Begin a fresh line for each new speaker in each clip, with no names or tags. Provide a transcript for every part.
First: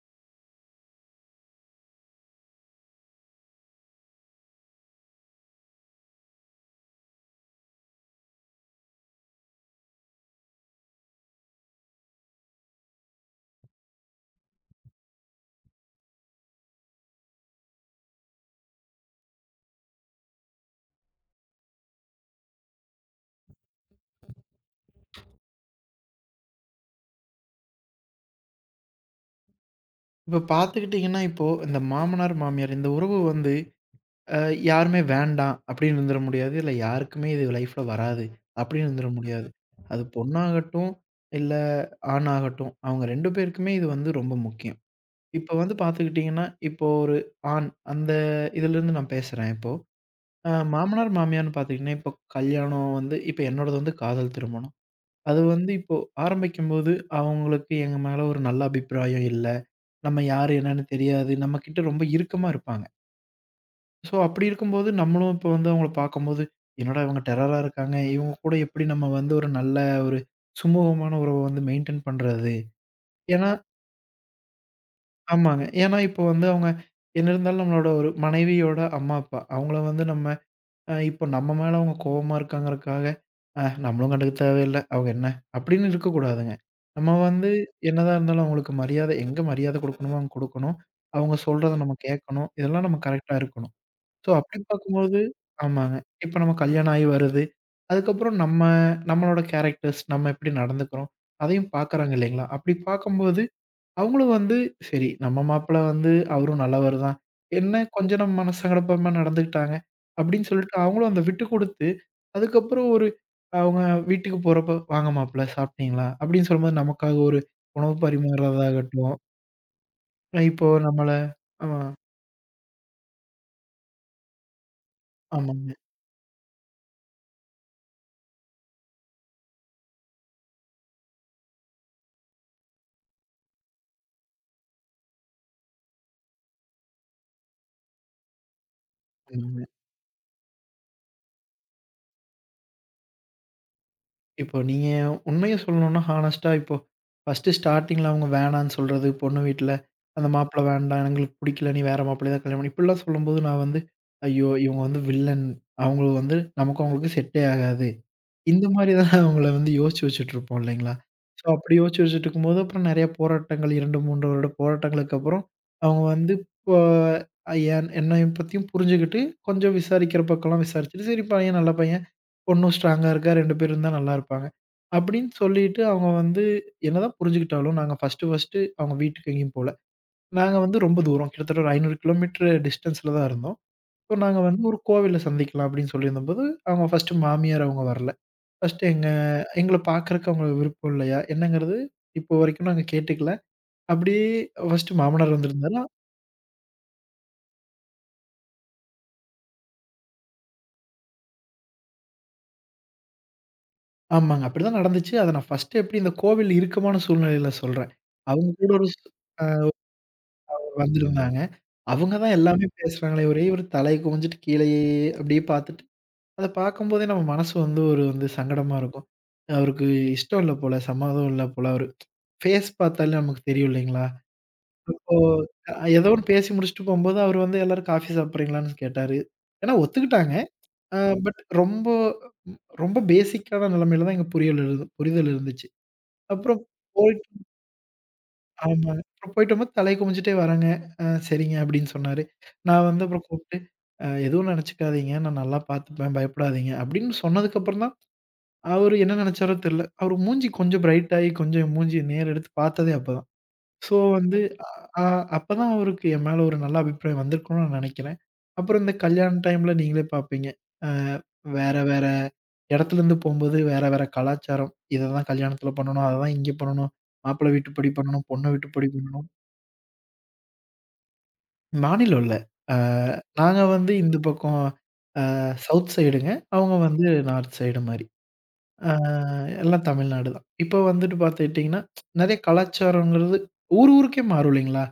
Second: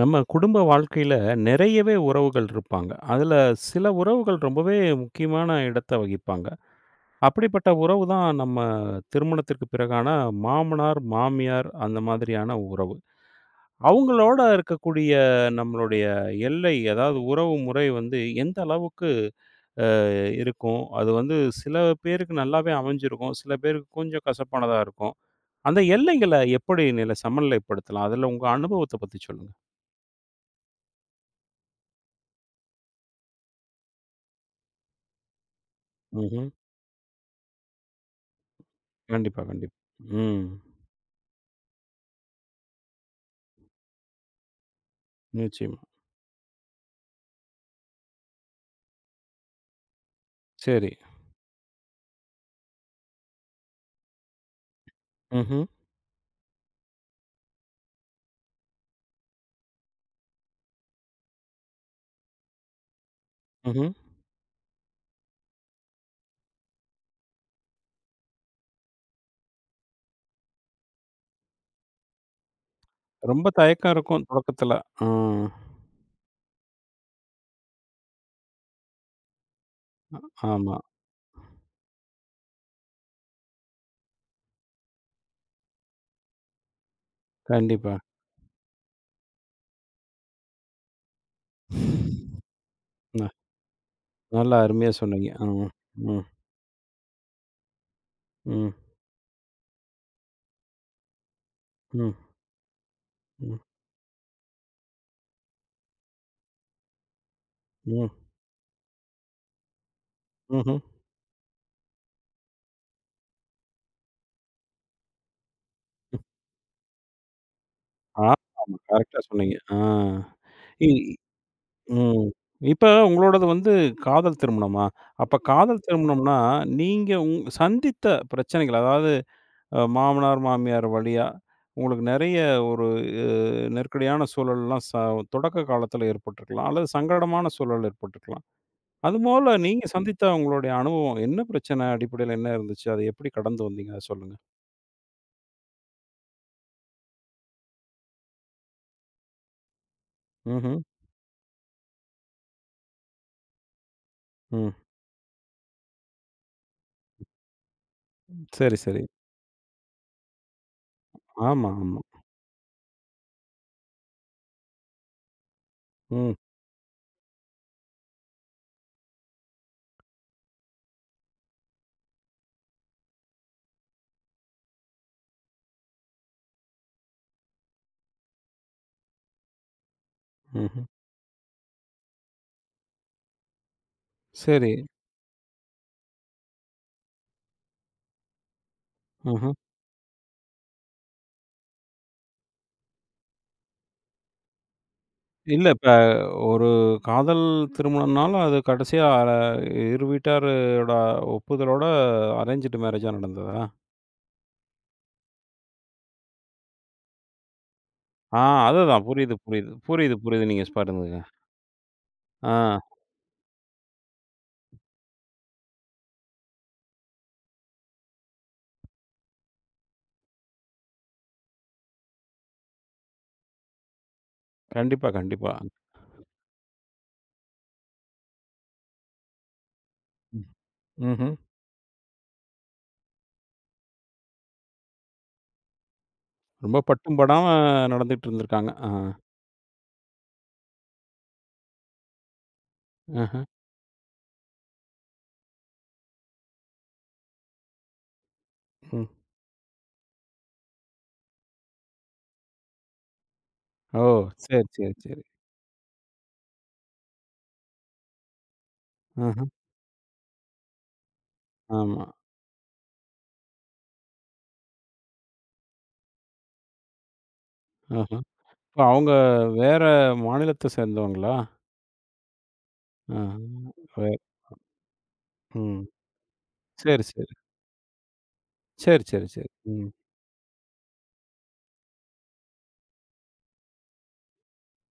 நம்ம குடும்ப வாழ்க்கையில நிறையவே உறவுகள் இருப்பாங்க. அதுல சில உறவுகள் ரொம்பவே முக்கியமான இடத்த வகிப்பாங்க. அப்படிப்பட்ட உறவு தான் நம்ம திருமணத்திற்கு பிறகான மாமனார், மாமியார் அந்த மாதிரியான உறவு. அவங்களோட இருக்கக்கூடிய நம்மளுடைய எல்லை, அதாவது உறவு முறை வந்து எந்த அளவுக்கு இருக்கும்? அது வந்து சில பேருக்கு நல்லாவே அமைஞ்சிருக்கும். சில பேருக்கு கொஞ்சம் கசப்பானதா இருக்கும். அந்த எல்லைகள எப்படி சமநிலைப்படுத்தலாம்? அதுல உங்க அனுபவத்த பத்தி சொல்லுங்க.
இப்ப பார்த்துக்கிட்டீங்கன்னா, இப்போ பார்த்துக்கிட்டிங்கன்னா இப்போது இந்த மாமனார், மாமியார் இந்த உறவு வந்து அ யாருமே வேண்டாம் அப்படின்னு இருந்துற
ம்ஹ்ம்.
முடியாது. இல்ல யாருக்குமே இது லைஃப்ல வராது அப்படின்னு இருந்துற
கண்டிப்பா,
முடியாது.
கண்டிப்பா.
அது
ம்.
பொண்ணாகட்டும், இல்ல ஆணாகட்டும், அவங்க 2 பேருக்குமே இது வந்து ரொம்ப முக்கியம். இப்போ வந்து
நிச்சயமா.
பார்த்துக்கிட்டீங்கன்னா, இப்போ ஒரு ஆண் அந்த இதிலருந்து நான் பேசுறேன் இப்போ.
சரி.
மாமனார், மாமியார்ன்னு பார்த்துக்கிட்டீங்கன்னா, இப்போ கல்யாணம் வந்து இப்போ என்னோடது வந்து காதல் திருமணம். அது
ம்ஹ்ம்,
வந்து இப்போ ஆரம்பிக்கும்போது அவங்களுக்கு எங்க மேல ஒரு நல்ல அபிப்பிராயம் இல்ல. நம்ம யாரு என்னன்னு தெரியாது. நம்மகிட்ட ரொம்ப இறுக்கமா இருப்பாங்க.
ம்ஹ்ம்.
ஸோ அப்படி இருக்கும்போது, நம்மளும் இப்போ வந்து அவங்கள பார்க்கும்போது, "என்னடா இவங்க டெரரா இருக்காங்க. இவங்க கூட எப்படி நம்ம வந்து ஒரு நல்ல ஒரு சுமூகமான உறவ வந்து மெயின்டெயின் பண்றது?"
ரொம்ப
ஏன்னா
தயக்கம் இருக்கும் தொடக்கத்துல. ஆ.
ஆமாங்க. ஏன்னா இப்போ வந்து அவங்க என்ன இருந்தாலும் நம்மளோட ஒரு மனைவியோட அம்மா, அப்பா. அவங்கள வந்து நம்ம
ஆமா.
இப்போ நம்ம மேல அவங்க கோவமா இருக்காங்கறக்காக, நம்மளும் கண்டுக்க தேவையில்ல. அவங்க என்ன?" அப்படின்னு இருக்கக்கூடாதுங்க. நம்ம வந்து
கண்டிப்பா.
என்னதான் இருந்தாலும் அவங்களுக்கு மரியாதை எங்க மரியாதை குடுக்கணுமோ அங்க குடுக்கணும். அவங்க சொல்றத நம்ம கேட்கணும். இதெல்லாம் நம்ம
ந
கரெக்ட்டா இருக்கணும். ஸோ
நல்லா
அப்படி
அருமையா
பார்க்கும்போது
சொன்னீங்க. ஆ.
ஆமாங்க.
ம்,
இப்போ நம்ம கல்யாணம் ஆகி வருது. அதுக்கப்புறம் நம்ம
ம்,
நம்மளோட கேரக்டர்ஸ் நம்ம எப்படி நடந்துக்கிறோம், அதையும் பார்க்குறாங்க
ம்,
இல்லைங்களா? அப்படி பார்க்கும்போது
ம்,
அவங்களும் வந்து சரி நம்ம மாப்பிள வந்து அவரும் நல்லவர் தான். என்ன
ம்,
கொஞ்சம் நம்ம மனசங்கடப்பமா நடந்துக்கிட்டாங்க. அப்படின்னு சொல்லிட்டு
ம்ஹ்ம்.
அவங்களும் அந்த விட்டு குடுத்து, அதுக்கப்புறம் ஒரு அவங்க வீட்டுக்கு போறப்ப, "வாங்க மாப்பிள சாப்பிட்டீங்களா?"
ம்.
அப்படின்னு சொல்லும்போது நமக்காக ஒரு உணவு
ஆமாமா.
பரிமாறுறதாகட்டும்,
கரெக்ட்டா சொன்னீங்க. ஆ.
இப்போ நம்மள
இ
ஆ,
ம். இப்ப உங்களோடது வந்து காதல் திருமணமா? அப்ப
ஆமாங்க,
காதல் திருமணம்னா, நீங்க சந்தித்த பிரச்சனைகள், அதாவது மாமனார், மாமியார் வழியா உங்களுக்கு நெறைய ஒரு அ நெருக்கடியான சூழல்லாம் தொடக்க காலத்தில ஏற்பட்டுருக்கலாம். அல்லது சங்கடமான சூழல் ஏற்பட்டுருக்கலாம். அதுபோல
ஆமாங்க.
நீங்க சந்தித்த உங்களுடைய அனுபவம் என்ன பிரச்சனை அடிப்படையில என்ன இருந்துச்சு? அத எப்படி கடந்து வந்தீங்க? அத சொல்லுங்க.
இப்போ நீங்க உண்மைய சொல்லணும்னா, ஹானஸ்ட்டா இப்போ ஃபர்ஸ்ட்டு ஸ்டார்ட்டிங்ல அவங்க வேணான்னு சொல்றது, பொண்ணு வீட்ல அந்த மாப்பிள
ம்ஹ்ம்.
வேண்டாம், எங்களுக்கு பிடிக்கல, நீ வேற மாப்பிள்ளைய தான் கல்யாணம் பண்ணு. இப்படிலாம் சொல்லும்போது நான் வந்து, ஐயோ!
ம்.
இவங்க வந்து வில்லன். அவங்க வந்து நமக்கும் அவங்களுக்கும் செட்டே ஆகாது. இந்த
சரி,
மாரி
சரி.
தான் அவங்கள வந்து யோசிச்சு வச்சுட்டுருப்போம் இல்லைங்களா? ஸோ,
ஆமா,
அப்படி
ஆமா.
யோசிச்சு வச்சுட்டுருக்கும்போது, அப்புறம் நெறைய போராட்டங்கள் 2, 3 வருட போராட்டங்களுக்கு அப்புறம் அவங்க வந்து
ம்.
இப்போ என்னைய பத்தியும் புரிஞ்சுகிட்டு, கொஞ்சம் விசாரிக்கிற பக்கம்லாம் விசாரிச்சுட்டு, சரி பையன் நல்ல பையன். பொண்ணும் ஸ்ட்ராங்கா இருக்கா 2 பேரும் தான் நல்லா இருப்பாங்க. அப்படின்னு சொல்லிட்டு அவங்க வந்து என்னதான் புரிஞ்சுக்கிட்டாலும், நாங்க ஃபர்ஸ்ட்டு ஃபர்ஸ்ட்டு அவங்க வீட்டுக்கு எங்கேயும் போல. நாங்க வந்து
ம்ஹ்ம்.
ரொம்ப தூரம் கிட்டத்தட்ட ஒரு 500 கிலோமீட்டர் டிஸ்டன்ஸ்ல தான் இருந்தோம். ஸோ நாங்க வந்து
சரி.
ஒரு கோவில்ல சந்திக்கலாம் அப்படின்னு சொல்லியிருந்தபோது, அவங்க ஃபர்ஸ்ட்டு மாமியார் அவங்க வரல. ஃபர்ஸ்ட்டு
ம்ஹ்ம்.
எங்கள பார்க்கறக்கு அவங்களுக்கு விருப்பம் இல்லையா? என்னங்கிறது இப்போ வரைக்கும் நாங்க கேட்டுக்கல. அப்படியே ஃபர்ஸ்ட்டு மாமனார்
இல்ல
வந்திருந்தாருன்னா
இப்ப ஒரு காதல் திருமணம்னால அது கடைசியா இரு வீட்டாரோட ஒப்புதலோட அரேஞ்சுடு மேரேஜா நடந்ததா?
ஆமாங்க. அப்படிதான் நடந்துச்சு. அத நான் ஃபர்ஸ்ட்டு எப்படி இந்த கோவில் இறுக்கமான சூழ்நிலையில சொல்றேன்.
ஆ,
அவங்க கூட ஒரு
அதுதான். புரியுது, புரியுது. புரியுது, புரியுது. நீங்க பாருங்க.
வந்திருந்தாங்க. அவங்க தான்
ஆ,
எல்லாமே பேசுறாங்களே! ஒரே ஒரு தலைய குனிஞ்சுட்டு கீழயே அப்படியே பார்த்துட்டு, அத பார்க்கும்போதே நம்ம மனசு வந்து ஒரு வந்து சங்கடமா இருக்கும். அவருக்கு இஷ்டம் இல்ல போல, சம்மதம் இல்ல போல. அவரு ஃபேஸ் பார்த்தாலே நமக்கு தெரியும் இல்லைங்களா?
கண்டிப்பா,
அப்போ
கண்டிப்பா.
ஏதோ ஒண்ணு பேசி முடிச்சுட்டு போம்போது அவரு வந்து எல்லாரும் காஃபி சாப்பிடுறீங்களான்னு கேட்டாரு. ஏன்னா ஒத்துக்கிட்டாங்க.
ம்.
அ
ம்ஹ்ம்.
பட் ரொம்ப ரொம்ப பேசிக்கான நிலைமையில தான் எங்க புரியல் இரு புரிதல் இருந்துச்சு. அப்புறம்
ரொம்ப
போய்
பட்டும் படாம நடந்துட்டு இருந்திருக்காங்க. ஆ.
ஆமாங்க. அப்புறம் போயிட்டோமா, தலை குமிஞ்சுட்டே வரேங்க. "ஆ சரிங்க" அப்படின்னு சொன்னாரு. நான் வந்து அப்புறம்
ஆஹ.
கூப்ட்டு, எதுவும் நெனச்சுக்காதீங்க. நான் நல்லா பார்த்துப்பேன். பயப்படாதீங்க" அப்படின்னு சொன்னதுக்கப்புறம் தான், அவரு
ம்.
என்ன நெனச்சாரோ தெர்ல. அவரு மூஞ்சி கொஞ்சம் பிரைட் ஆயி, கொஞ்சம் மூஞ்சிய நேர் எடுத்து பார்த்ததே அப்பதான். ஸோ
ஓ!
வந்து
சரி, சரி,
அ
சரி.
அப்பதான் அவருக்கு என் மேல ஒரு நல்ல அபிப்பிராயம் வந்திருக்கும்னு நான் நெனைக்கிறேன். அப்புறம் இந்த
ஆஹ.
கல்யாண டைம்ல நீங்களே பார்ப்பீங்க. அ வேற
ஆமா.
வேற இடத்துலருந்து போம்போது, வேற வேற கலாச்சாரம். இததான் கல்யாணத்துல பண்ணணும், அததான் இங்க பண்ணணும், மாப்பிள வீட்டுப்படி
ஆஹ.
பண்ணணும், பொண்ணு
இப்ப
வீட்டுப்படி
அவங்க
பண்ணணும்.
வேற மாநிலத்த சேர்ந்தவங்களா?
மாநிலம் இல்ல. அ
ஆ.
நாங்க வந்து
வே
இந்த பக்கம்
ம்.
சவுத் சைடுங்க. அவங்க
சரி,
வந்து
சரி.
நார்த் சைடு மாரி. அ
சரி, சரி, சரி.
எல்லாம்
ம்.
தமிழ்நாடு தான். இப்போ வந்துட்டு பார்த்துக்கிட்டீங்கன்னா, நெறைய கலாச்சாரங்கிறது ஊர் ஊருக்கே மாறும் இல்லைங்களா?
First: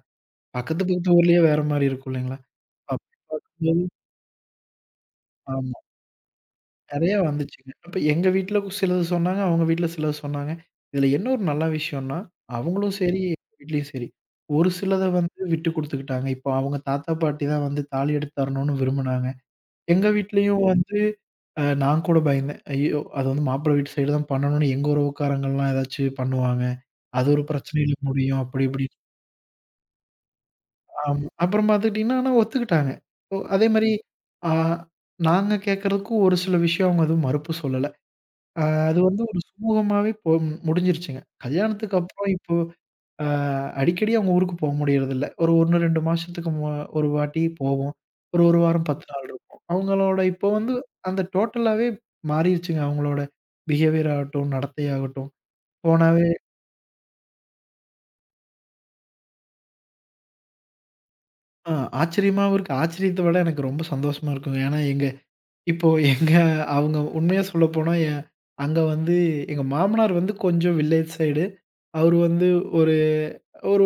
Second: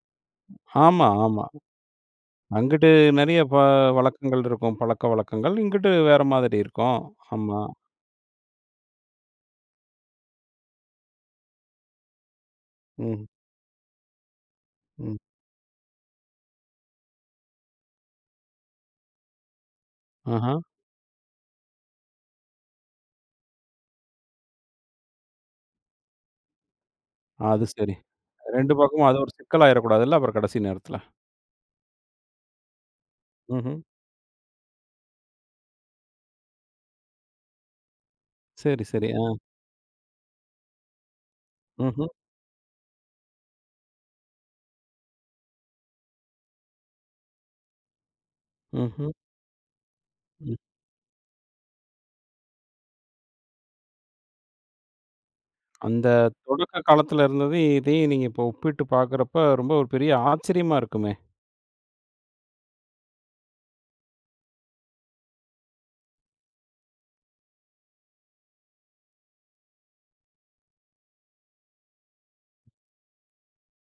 பக்கத்து
ஆமா,
பக்கத்து ஊர்லயே
ஆமா.
வேற மாரி இருக்கும் இல்லைங்களா?
அங்கிட்டு நெறைய
அப்பவும்
வழக்கங்கள் இருக்கும். பழக்கவழக்கங்கள்.
ஆமா.
இங்கிட்டு வேற மாதிரி இருக்கும்.
நெறைய
ஆமா.
வந்துச்சுங்க. அப்ப எங்க வீட்ல சிலது சொன்னாங்க, அவங்க வீட்ல சிலது சொன்னாங்க. இதுல என்ன ஒரு நல்ல விஷயம்னா, அவங்களும் சரி,
ம்.
எங்க வீட்லயும் சரி, ஒரு சிலத
ம்.
வந்து விட்டு குடுத்துக்கிட்டாங்க. இப்போ அவங்க தாத்தா, பாட்டி தான் வந்து தாலி எடுத்து தரணும்னு விரும்புனாங்க. எங்க
ஆஹ.
வீட்லயும் வந்து நான் கூட பயந்தேன். ஐயோ! அது வந்து மாப்பிள வீட்டு சைடு தான் பண்ணணும்னு எங்க உறவுக்காரங்கலாம் ஏதாச்சும் பண்ணுவாங்க. அது ஒரு
அது சரி.
பிரச்சனையில முடியும் அப்படி
2
இப்படின்னு.
பக்கமும் அது ஒரு சிக்கலாயிறக்கூடாதுல்ல அப்புறம் கடைசி நேரத்துல.
ஆமா. அப்புறம் பார்த்துக்கிட்டீங்கன்னா, ஆனா ஒத்துக்கிட்டாங்க. ஓ அதே
ம்ஹ்ம்.
மாரி ஆ நாங்க கேட்கறதுக்கும் ஒரு சில விஷயம் அவங்க எதுவும் மறுப்பு சொல்லல. அ
சரி,
அது
சரி.
வந்து
ஆ.
ஒரு சுமூகமாவே முடிஞ்சிருச்சுங்க. கல்யாணத்துக்கு
ம்ஹ்ம்,
அப்புறம் இப்போ ஆ அடிக்கடி அவங்க ஊருக்கு போ முடியறதில்ல. ஒரு 1, 2 மாசத்துக்கு ஒரு வாட்டி போவோம். ஒரு 1 வாரம் 10
ம்ஹ்ம்.
நாள் இருப்போம். அவங்களோட இப்போ
ம்.
வந்து அந்த டோட்டலாவே மாறிருச்சுங்க. அவங்களோட பிஹேவியர் ஆகட்டும், நடத்தை ஆகட்டும்.
அந்த
போனாவே
தொடக்க காலத்துல இருந்தது, இதையும் நீங்க இப்போ ஒப்பிட்டு பார்க்குறப்ப, ரொம்ப ஒரு பெரிய ஆச்சரியமா இருக்குமே!
ஆ ஆச்சரியமாவும் இருக்கு. ஆச்சரியத்த விட எனக்கு ரொம்ப சந்தோஷமா இருக்குங்க. ஏன்னா எங்க இப்போ எங்க அவங்க உண்மையா சொல்லப்போனா, அங்க வந்து எங்க மாமனார் வந்து கொஞ்சம் வில்லேஜ் சைடு. அவரு வந்து ஒரு ஒரு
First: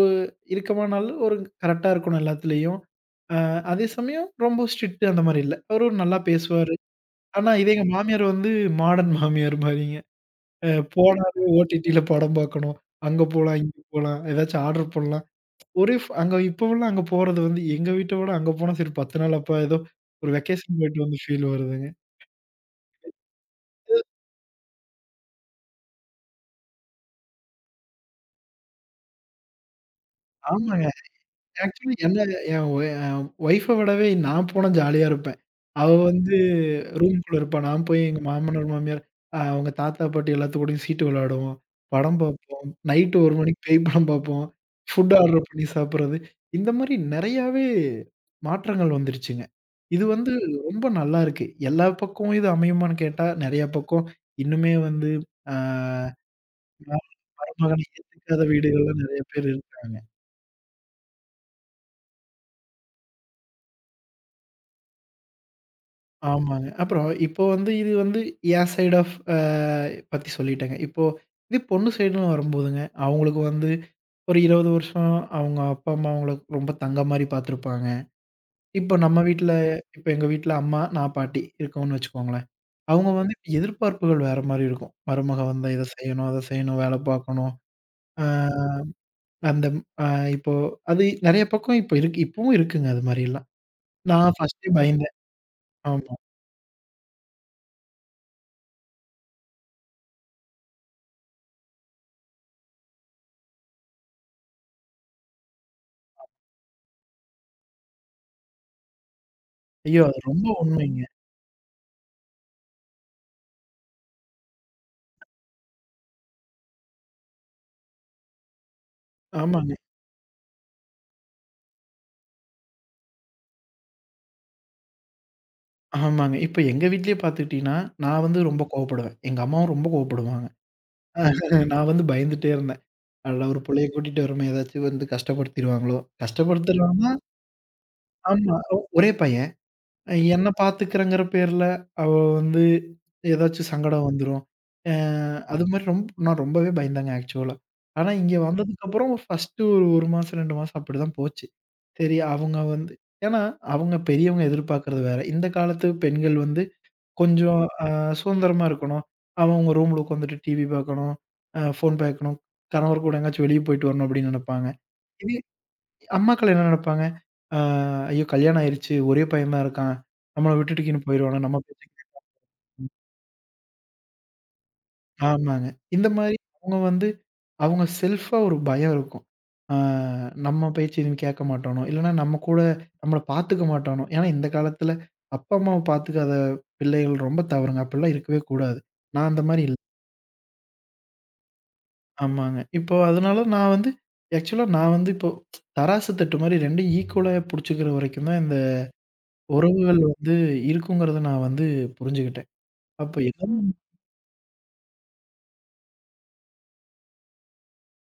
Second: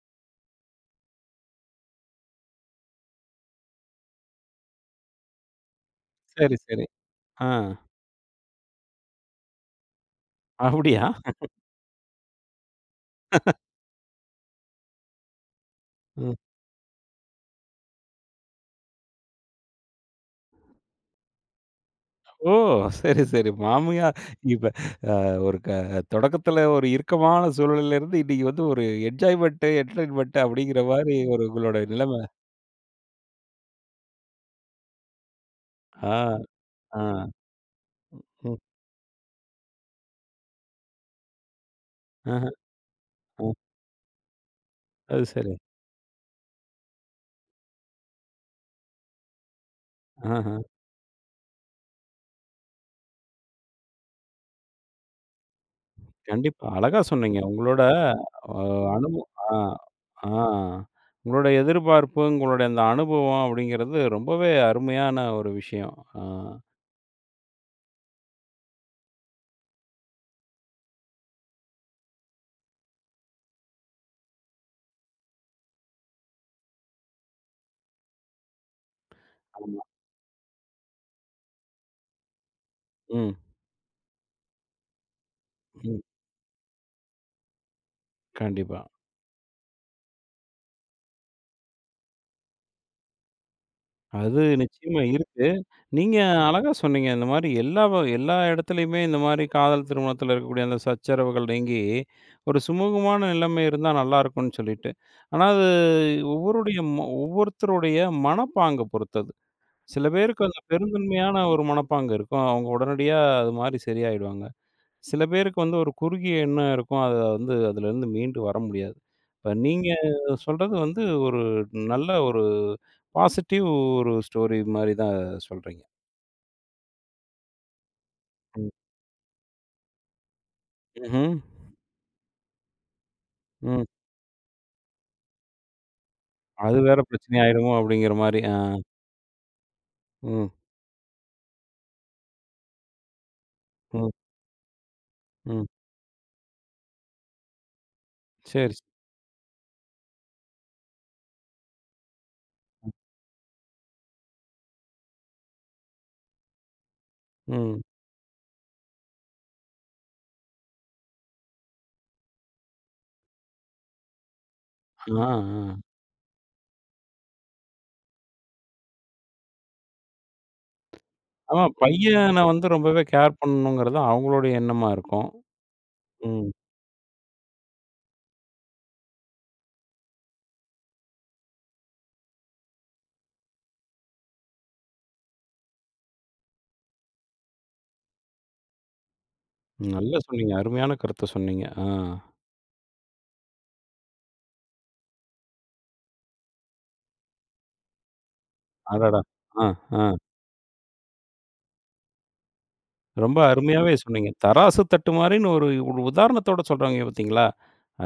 இருக்கமான ஆளு. ஒரு கரெக்ட்டா இருக்கணும் எல்லாத்துலயும். அ அதே சமயம் ரொம்ப ஸ்ட்ரிக்ட் அந்த மாரி இல்ல. அவரு நல்லா
சரி,
பேசுவாரு.
சரி. ஆ.
ஆனா இதே எங்க மாமியார் வந்து மாடர்ன் மாமியார் மாரிங்க. அ
அப்படியா?
போனாலே ஓடிடில படம் பார்க்கணும். அங்க போலாம், இங்க போலாம், ஏதாச்சும் ஆர்டர் பண்ணலாம். ஒரே ஃப்
ம்.
அங்க இப்போவெல்லாம் அங்க போறது வந்து எங்க வீட்ட விட அங்க போனா சரி 10 நாள் அப்பா ஏதோ ஒரு வெக்கேஷன் போயிட்டு வந்து ஃபீல் வருதுங்க.
ஓ! சரி, சரி. மாமியார் இப்ப ஒரு தொடக்கத்துல ஒரு இறுக்கமான சூழல்ல இருந்து, இன்னைக்கு வந்து ஒரு என்ஜாய்மென்ட், என்டர்டெயின்மென்ட் அப்படிங்கிற
ஆமாங்க.
மாரி ஒரு உங்களோட
ஆக்சுவலி என்ன
நிலைமை.
என் ஒ ஒய்ஃப விடவே நான் போனா ஜாலியா இருப்பேன். அவ
ஆ,
வந்து
ஆ.
ரூம்குள்ள இருப்பா. நான் போய் எங்க
ம்.
மாமனார், மாமியார் அவங்க தாத்தா, பாட்டி எல்லாத்து கூடயும் சீட்டு விளையாடுவோம். படம்
ஆஹ,
பார்ப்போம். நைட்டு 1
ஆ.
மணிக்கு பேய் படம் பார்ப்போம். ஃபுட்
அது
ஆர்டர்
சரி.
பண்ணி சாப்பிடுறது. இந்த மாரி நெறையாவே மாற்றங்கள் வந்துருச்சுங்க. இது வந்து
ஆஹ.
ரொம்ப நல்லா இருக்கு. எல்லா பக்கமும் இது அமையுமான்னு கேட்டா, நெறைய பக்கம் இன்னுமே வந்து அ
கண்டிப்பா.
ம
அழகா சொன்னீங்க. உங்களோட
மருமகனை ஏத்துக்காத
அ
வீடுகள்ல
அனுப
நெறைய பேர்
ஆ,
இருக்காங்க.
ஆ. உங்களோட எதிர்பார்ப்பு, உங்களுடைய அந்த அனுபவம் அப்படிங்கிறது ரொம்பவே அருமையான ஒரு விஷயம். ஆ,
ஆமாங்க. அப்புறம் இப்போ வந்து இது வந்து என் சைட் ஆஃப் பத்தி சொல்லிட்டேங்க. இப்போ இது பொண்ணு சைடுன்னு வரும்போதுங்க, அவங்களுக்கு வந்து ஒரு 20 வருஷம் அவங்க அப்பா, அம்மா அவங்கள ரொம்ப தங்கம் மாரி பார்த்துருப்பாங்க. இப்போ நம்ம வீட்ல
ஆமா.
இப்போ எங்க வீட்ல அம்மா, நான், பாட்டி இருக்கோம்ன்னு வச்சுக்கோங்களேன். அவங்க வந்து
ம்,
எதிர்பார்ப்புகள் வேற மாரி இருக்கும். மருமக வந்தா இத
ம்.
செய்யணும், அத செய்யணும், வேல பார்க்கணும். ஆ
கண்டிப்பா.
அந்த அ இப்போ அது நெறைய பக்கம் இப்போ இருக்கு இப்பவும் இருக்குங்க அது மாரிலாம். நான்
அது
ஃபர்ஸ்ட்டே
நிச்சயமா
பயந்தேன்.
இருக்கு.
ஆமா.
நீங்க அழகா சொன்னீங்க. இந்த மாரி எல்லா எல்லா இடத்துலயுமே இந்த மாரி காதல் திருமணத்தில இருக்கக்கூடிய அந்த சச்சரவுகள் நீங்கி, ஒரு சுமூகமான நிலைமை இருந்தா நல்லாருக்கும்னு சொல்லிட்டு. ஆனா அது ஒவ்வொருடைய ம ஒவ்வொருத்தருடைய மனப்பாங்க பொறுத்தது.
ஐயோ!
சில
அது
பேருக்கு
ரொம்ப
அந்த
உண்மைங்க.
பெருந்தன்மையான ஒரு மனப்பாங்கு இருக்கும். அவங்க உடனடியா அது மாரி சரியாயிடுவாங்க. சில பேருக்கு வந்து ஒரு குறுகிய எண்ணம் இருக்கும். அத வந்து அதுலருந்து மீண்டு வர முடியாது. இப்ப
ஆமாங்க.
நீங்க சொல்றது வந்து ஒரு நல்ல ஒரு பாசிட்டிவ் ஒரு ஸ்டோரி மாரி தான் சொல்றீங்க.
ஆமாங்க. இப்ப எங்க வீட்லயே பார்த்துக்கிட்டீங்கன்னா, நான் வந்து ரொம்ப
ம்.
கோவப்படுவேன். எங்க அம்மாவும் ரொம்ப கோவப்படுவாங்க.
ம்ஹ்ம்.
நான் வந்து பயந்துட்டே இருந்தேன். அடடா! ஒரு
ம்.
புள்ளைய கூட்டிட்டு வரோமே! ஏதாச்சும் வந்து கஷ்டப்படுத்திருவாங்களோ!
அது வேற
கஷ்டப்படுத்திருவாங்கன்னா
பிரச்சனை ஆயிடுமோ அப்படிங்கிற மாரி. ஆ.
ஆமா. ஒரே பையன். என்ன
ம்.
பார்த்துக்கிறேங்கிற பேர்ல, அவ வந்து ஏதாச்சும் சங்கடம்
ம்.
வந்துரும். அ
ம்.
அதுமாரி ரொம்ப நான் ரொம்பவே பயந்தேங்க ஆக்சுவலா. ஆனா இங்க
சரி.
வந்ததுக்கப்புறம் ஃபர்ஸ்ட்டு ஒரு 1 மாசம், 2 மாசம் அப்படிதான் போச்சு. சரி, அவங்க
சரி.
வந்து ஏன்னா அவங்க பெரியவங்க எதிர்பார்க்கிறது வேற. இந்த காலத்து பெண்கள் வந்து கொஞ்சம்
ம்.
சுதந்திரமா இருக்கணும். அவன் உங்க ரூம்ல உட்காந்துட்டு டிவி பார்க்கணும், ஃபோன் பார்க்கணும், கணவர் கூட எங்கேயாச்சும் வெளிய போயிட்டு வரணும் அப்படின்னு நினைப்பாங்க.
ஆ,
இதே
ஆ.
அம்மாக்கள் என்ன நினைப்பாங்க? அ ஐயோ! கல்யாணம் ஆயிருச்சு. ஒரே பையன் தான் இருக்கான். நம்மள விட்டுட்டு கீன்னு போயிருவானா? நம்ம
ஆமா,
பேச்ச
பையன வந்து ரொம்பவே கேர் பண்ணணுங்கிறது அவங்களுடைய எண்ணமா இருக்கும்.
ஆமாங்க. இந்த மாரி
ம்.
அவங்க வந்து அவங்க செல்ஃபா ஒரு பயம் இருக்கும். அ நம்ம பேச்சு எதுவும் கேட்க மாட்டானோ, இல்லன்னா நம்ம கூட நம்மள பார்த்துக்க மாட்டானோ. ஏன்னா இந்த காலத்துல அப்பா, அம்மாவ பார்த்துக்காத பிள்ளைகள் ரொம்ப தவறுங்க. அப்படிலாம் இருக்கவே கூடாது. நான் அந்த மாரி இல்ல.
நல்லா சொன்னீங்க. அருமையான கருத்த சொன்னீங்க. ஆ.
ஆமாங்க. இப்போ அதனால நான் வந்து ஆக்சுவலா நான் வந்து இப்போ தராசு தட்டு மாரி 2ம் ஈக்குவலா புடிச்சுக்கிற வரைக்கும் தான் இந்த
அடடா! ஆ,
உறவுகள்
ஆ.
வந்து இருக்குங்கிறத நான் வந்து புரிஞ்சுக்கிட்டேன். அப்ப
ரொம்ப
எல்லாமே
அருமையாவே சொன்னீங்க. தராசு தட்டு மாரின்னு ஒரு ஒரு உதாரணத்தோட சொல்றாங்க பார்த்தீங்களா?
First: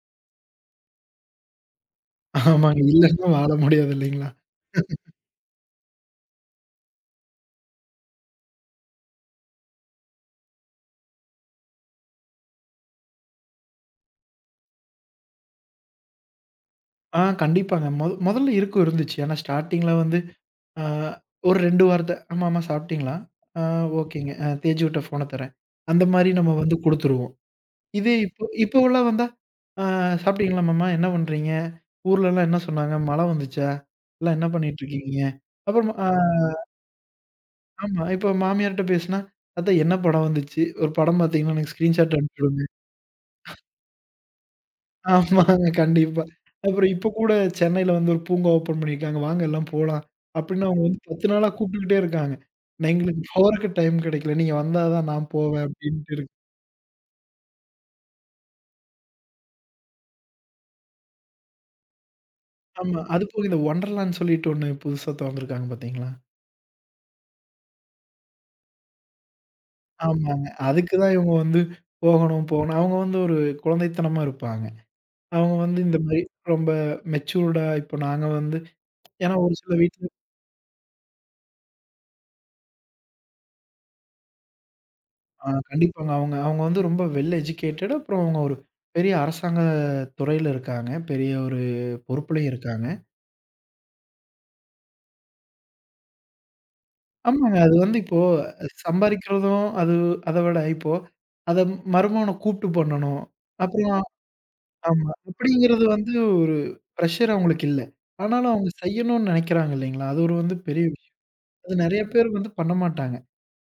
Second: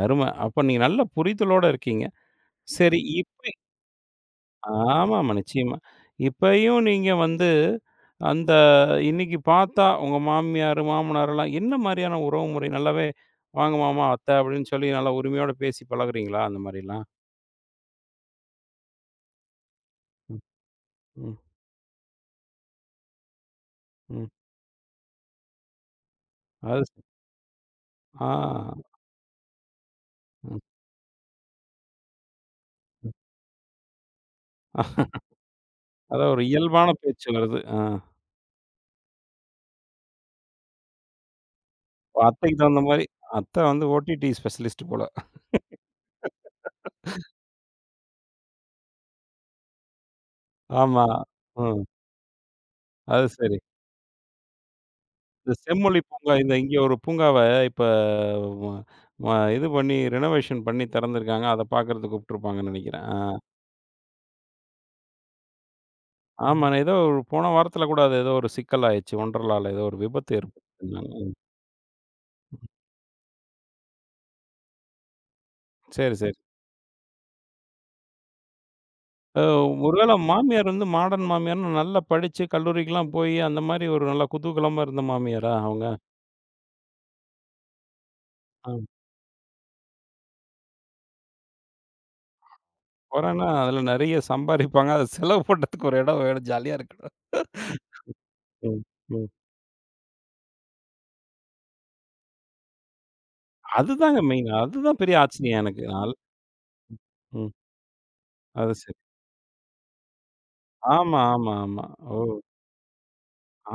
அரும. அப்ப நீங்க நல்ல புரிதலோட இருக்கீங்க.
ஆமாங்க.
சரி
இல்லன்னா வாழ
இப்ப
முடியாது இல்லைங்களா?
ஆமாமா. நிச்சயமா. இப்பயும் நீங்க வந்து அந்த இன்னைக்கு பார்த்தா உங்க மாமியார், மாமனார்லாம் என்ன மாரியான உறவு முறை? நல்லாவே "வாங்க மாமா, அத்தை" அப்படின்னு சொல்லி நல்லா உரிமையோட பேசி பழகுறீங்களா? அந்த மாரிலாம்.
ஆ கண்டிப்பாங்க. மொதல்ல இருக்கும் இருந்துச்சு. ஆனா ஸ்டார்ட்டிங்ல வந்து
ம்,
ஆ
ம்,
ஒரு 2 வார்த்தை, "ஆமாமா சாப்பிட்டீங்களா? ஆ
ம்.
ஓகேங்க. தேஜுட்ட ஃபோன தரேன்." அந்த மாரி நம்ம வந்து
அது ச
குடுத்துருவோம். இதே இப்போ
ஆ.
இப்போவெல்லாம் வந்தா ஆ
ம்.
சாப்பிட்டீங்களா மாமா? என்ன பண்றீங்க? ஊர்லலாம் என்ன சொன்னாங்க? மழை வந்துச்சா? எல்லாம் என்ன பண்ணிட்டுருக்கீங்க? அப்புறம் ஆ
அதான் ஒரு இயல்பான பேச்சு வருது. ஆ.
ஆமா. இப்போ மாமியார்ட்ட பேசுனா, "அத்தை என்ன படம் வந்துச்சு? ஒரு படம் பார்த்தீங்கன்னா எனக்கு ஸ்கிரீன்ஷாட் அனுப்பிச்சு
அத்தைக்கு
விடுங்க."
தகுந்த மாரி அத்தை வந்து ஓடிடி ஸ்பெஷலிஸ்ட் போல.
ஆமாங்க. கண்டிப்பா. அப்புறம் இப்போ கூட சென்னையில வந்து ஒரு பூங்கா ஓப்பன் பண்ணியிருக்காங்க. வாங்க எல்லாம் போலாம். அப்படின்னு அவங்க வந்து
ஆமா.
10 நாளா
ம்.
கூப்பிட்டுக்கிட்டே இருக்காங்க. நான் எங்களுக்கு
அது சரி.
போறக்கு டைம் கிடைக்கல. நீங்க வந்தா தான் நான்
இந்த
போவேன்
செம்மொழி
அப்படின்ட்டு இருக்கு.
பூங்கா இந்த இங்க ஒரு பூங்காவ இப்ப ம ம இது பண்ணி ரெனோவேஷன் பண்ணி திறந்திருக்காங்க. அத பார்க்கறதுக்கு கூப்ட்டுருப்பாங்கன்னு
ஆமா.
நெனைக்கிறேன். ஆ.
அது போக இந்த ஒண்டர்லான்னு சொல்லிட்டு ஒண்ணு புதுசா தொறந்துருக்காங்க பார்த்தீங்களா?
ஆமா. ஏதோ ஒரு போன வாரத்துல கூட அது ஏதோ ஒரு சிக்கல் ஆயிருச்சு. ஒண்டர்லால ஏதோ ஒரு விபத்து
ஆமாங்க. அதுக்கு தான்
ஏற்பட்டுன்னாங்க.
இவங்க வந்து போகணும், போகணும். அவங்க வந்து ஒரு குழந்தைத்தனமா இருப்பாங்க. அவங்க வந்து இந்த
சரி,
மாரி
சரி.
ரொம்ப மெச்சூர்டா இப்போ நாங்க வந்து ஏன்னா
அ
ஒரு சில வீட்ல
ஒருவேள மாமியார் வந்து மாடர்ன் மாமியார்ன்னு நல்லா படிச்சு கல்லூரிக்குலாம் போய் அந்த மாரி ஒரு நல்ல குதூகலமா இருந்த
ஆ
மாமியாரா அவங்க?
கண்டிப்பாங்க. அவங்க அவங்க வந்து ரொம்ப வெல் எஜுகேட்டட் அப்புறம் அவங்க ஒரு பெரிய அரசாங்க துறையில இருக்காங்க. பெரிய ஒரு பொறுப்புலயும் இருக்காங்க.
கொறைன்னா, அதுல நெறைய சம்பாரிப்பாங்க. அத செலவு பண்றதுக்கு ஒரு இடம் வேணும். ஜாலியா இருக்கணும்.
ஆமாங்க. அது வந்து இப்போ
ம், ம்.
சம்பாரிக்கிறதும் அது அத விட இப்போ அத மருமகன கூப்ட்டு பண்ணணும். அப்புறம்
அதுதாங்க மெயின். அதுதான்
ஆமா.
பெரிய ஆச்சரியம் எனக்கு.
அப்படிங்கிறது வந்து ஒரு பிரஷர்
ம்.
அவங்களுக்கு இல்ல. ஆனாலும் அவங்க
அது சரி.
செய்யணும்னு நெனைக்கிறாங்க இல்லைங்களா? அது ஒரு வந்து பெரிய விஷயம்.
ஆமா, ஆமா,
அது
ஆமா.
நெறைய
ஓ!
பேர் வந்து பண்ண மாட்டாங்க.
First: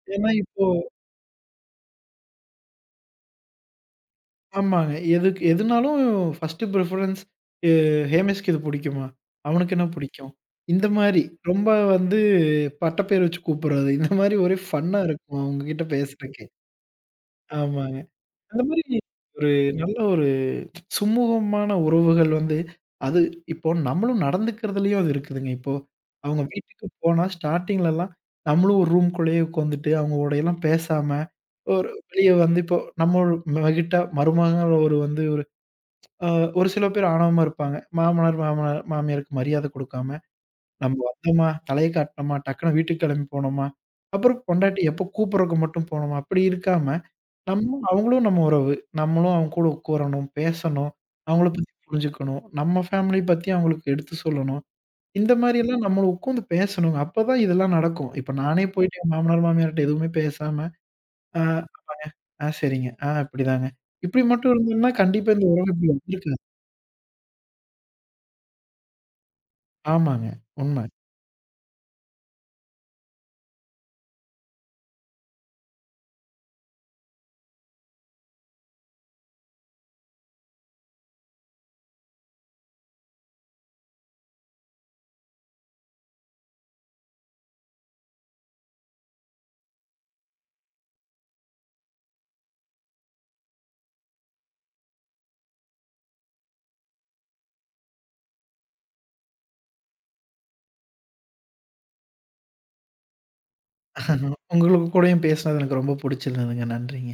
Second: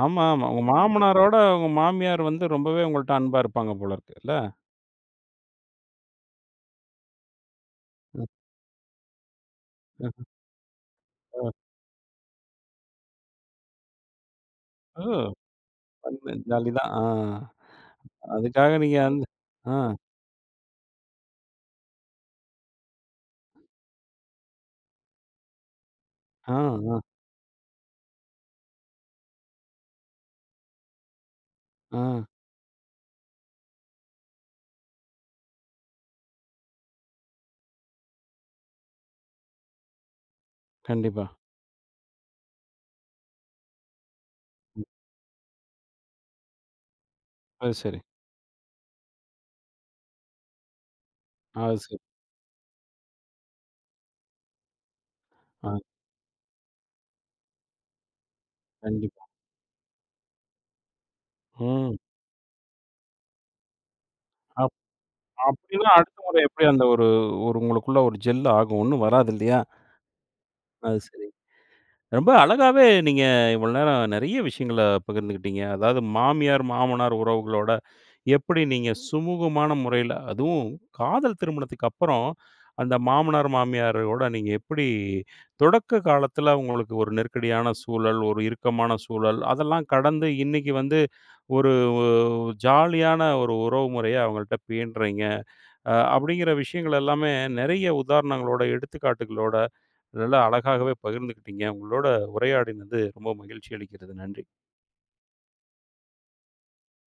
ஆமா,
ஏன்னா
ஆமா. உங்க
இப்போ
மாமனாரோட உங்க மாமியார் வந்து ரொம்பவே உங்கள்ட்ட அன்பா இருப்பாங்க போல இருக்கு. இல்ல?
ஆமாங்க. எதுக்கு எதுனாலும் 1 ப்ரிஃபரன்ஸ் எ
ம்,
ஹேமேஷ்க்கு இது புடிக்குமா? அவனுக்கு என்ன
ம்,
புடிக்கும்? இந்த மாரி
ம்.
ரொம்ப வந்து பட்டப்பேர் வச்சு கூப்பிடுறது. இந்த மாரி ஒரே ஃபன்னா
ஓ!
இருக்கும் அவங்க கிட்ட
ஃபன்னு
பேசுறதுக்கே.
ஜாலி தான். ஆ.
ஆமாங்க. அந்த
அதுக்காக
மாரி
நீங்க வந்து
ஒரு
ஆ,
நல்ல ஒரு சுமூகமான உறவுகள் வந்து அது இப்போ நம்மளும் நடந்துக்கிறதுலயும் அது இருக்குதுங்க. இப்போ அவங்க
ஆ,
வீட்டுக்கு
ஆ,
போனா ஸ்டார்ட்டிங்லலாம் நம்மளும் ஒரு ரூம்குள்ளேயே உட்காந்துட்டு அவங்களோடையெல்லாம் பேசாம, ஒரு
ஆ.
வெளிய வந்து இப்போ நம்ம ஒரு மகிட்டா மருமகள் ஒரு வந்து ஒரு அ ஒரு சில பேர் ஆணவமா இருப்பாங்க. மாமனார், மாமனார் மாமியாருக்கு மரியாதை குடுக்காம, நம்ம
கண்டிப்பா.
வந்தோமா, தலைய காட்டினோமா, டக்குனு வீட்டுக்கு கிளம்பி போனோமா, அப்புறம் பொண்டாட்டி
ம்.
எப்போ கூப்பிடுறக்கு மட்டும் போனோமா, அப்படி இருக்காம
அது
நம்ம
சரி.
அவங்களும் நம்ம உறவு. நம்மளும் அவங்க கூட உட்காரணும், பேசணும். அவங்கள பத்தி
அது சரி.
புரிஞ்சுக்கணும். நம்ம ஃபேமிலி பத்தி அவங்களுக்கு எடுத்து சொல்லணும். இந்த
ஆ,
மாரியெல்லாம் நம்ம உட்காந்து பேசணுங்க. அப்பதான் இதெல்லாம் நடக்கும். இப்ப நானே போயிட்டு என்
கண்டிப்பா.
மாமனார், மாமியார்ட்ட எதுவுமே பேசாம, ஆ,
ம்.
ஆ சரிங்க. ஆ இப்படிதாங்க. இப்படி மட்டும் இருந்தோம்னா கண்டிப்பா இந்த உறவு
அப்படின்னா
இப்படி
அடுத்த முறை
வந்திருக்காது.
எப்படி அந்த ஒரு ஒரு உங்களுக்குள்ள ஒரு ஜெல் ஆகும். ஒண்ணும் வராது இல்லையா?
ஆமாங்க. உண்ம.
அது சரி. ரொம்ப அழகாவே நீங்க இவ்வளோ நேரம் நெறைய விஷயங்கள பகிர்ந்துக்கிட்டீங்க. அதாவது மாமியார், மாமனார் உறவுகளோட எப்படி நீங்க சுமூகமான முறையில அதுவும் காதல் திருமணத்துக்கு அப்புறம் அந்த மாமனார், மாமியாரோட நீங்க எப்படி தொடக்க காலத்தில உங்களுக்கு ஒரு நெருக்கடியான சூழல், ஒரு இறுக்கமான சூழல் அதெல்லாம் கடந்து இன்னைக்கு வந்து ஒரு ஜாலியான ஒரு உறவு முறைய அவங்கள்ட்ட பேணுறீங்க. அப்படிங்கிற விஷயங்கள் எல்லாமே நிறைய உதாரணங்களோட, எடுத்துக்காட்டுகளோட நல்லா அழகாகவே பகிர்ந்துக்கிட்டீங்க. உங்களோட உரையாடினது ரொம்ப மகிழ்ச்சி அளிக்கிறது. நன்றி.
உங்களுக்கு கூடயும் பேசினது எனக்கு ரொம்ப புடிச்சிருந்ததுங்க. நன்றிங்க.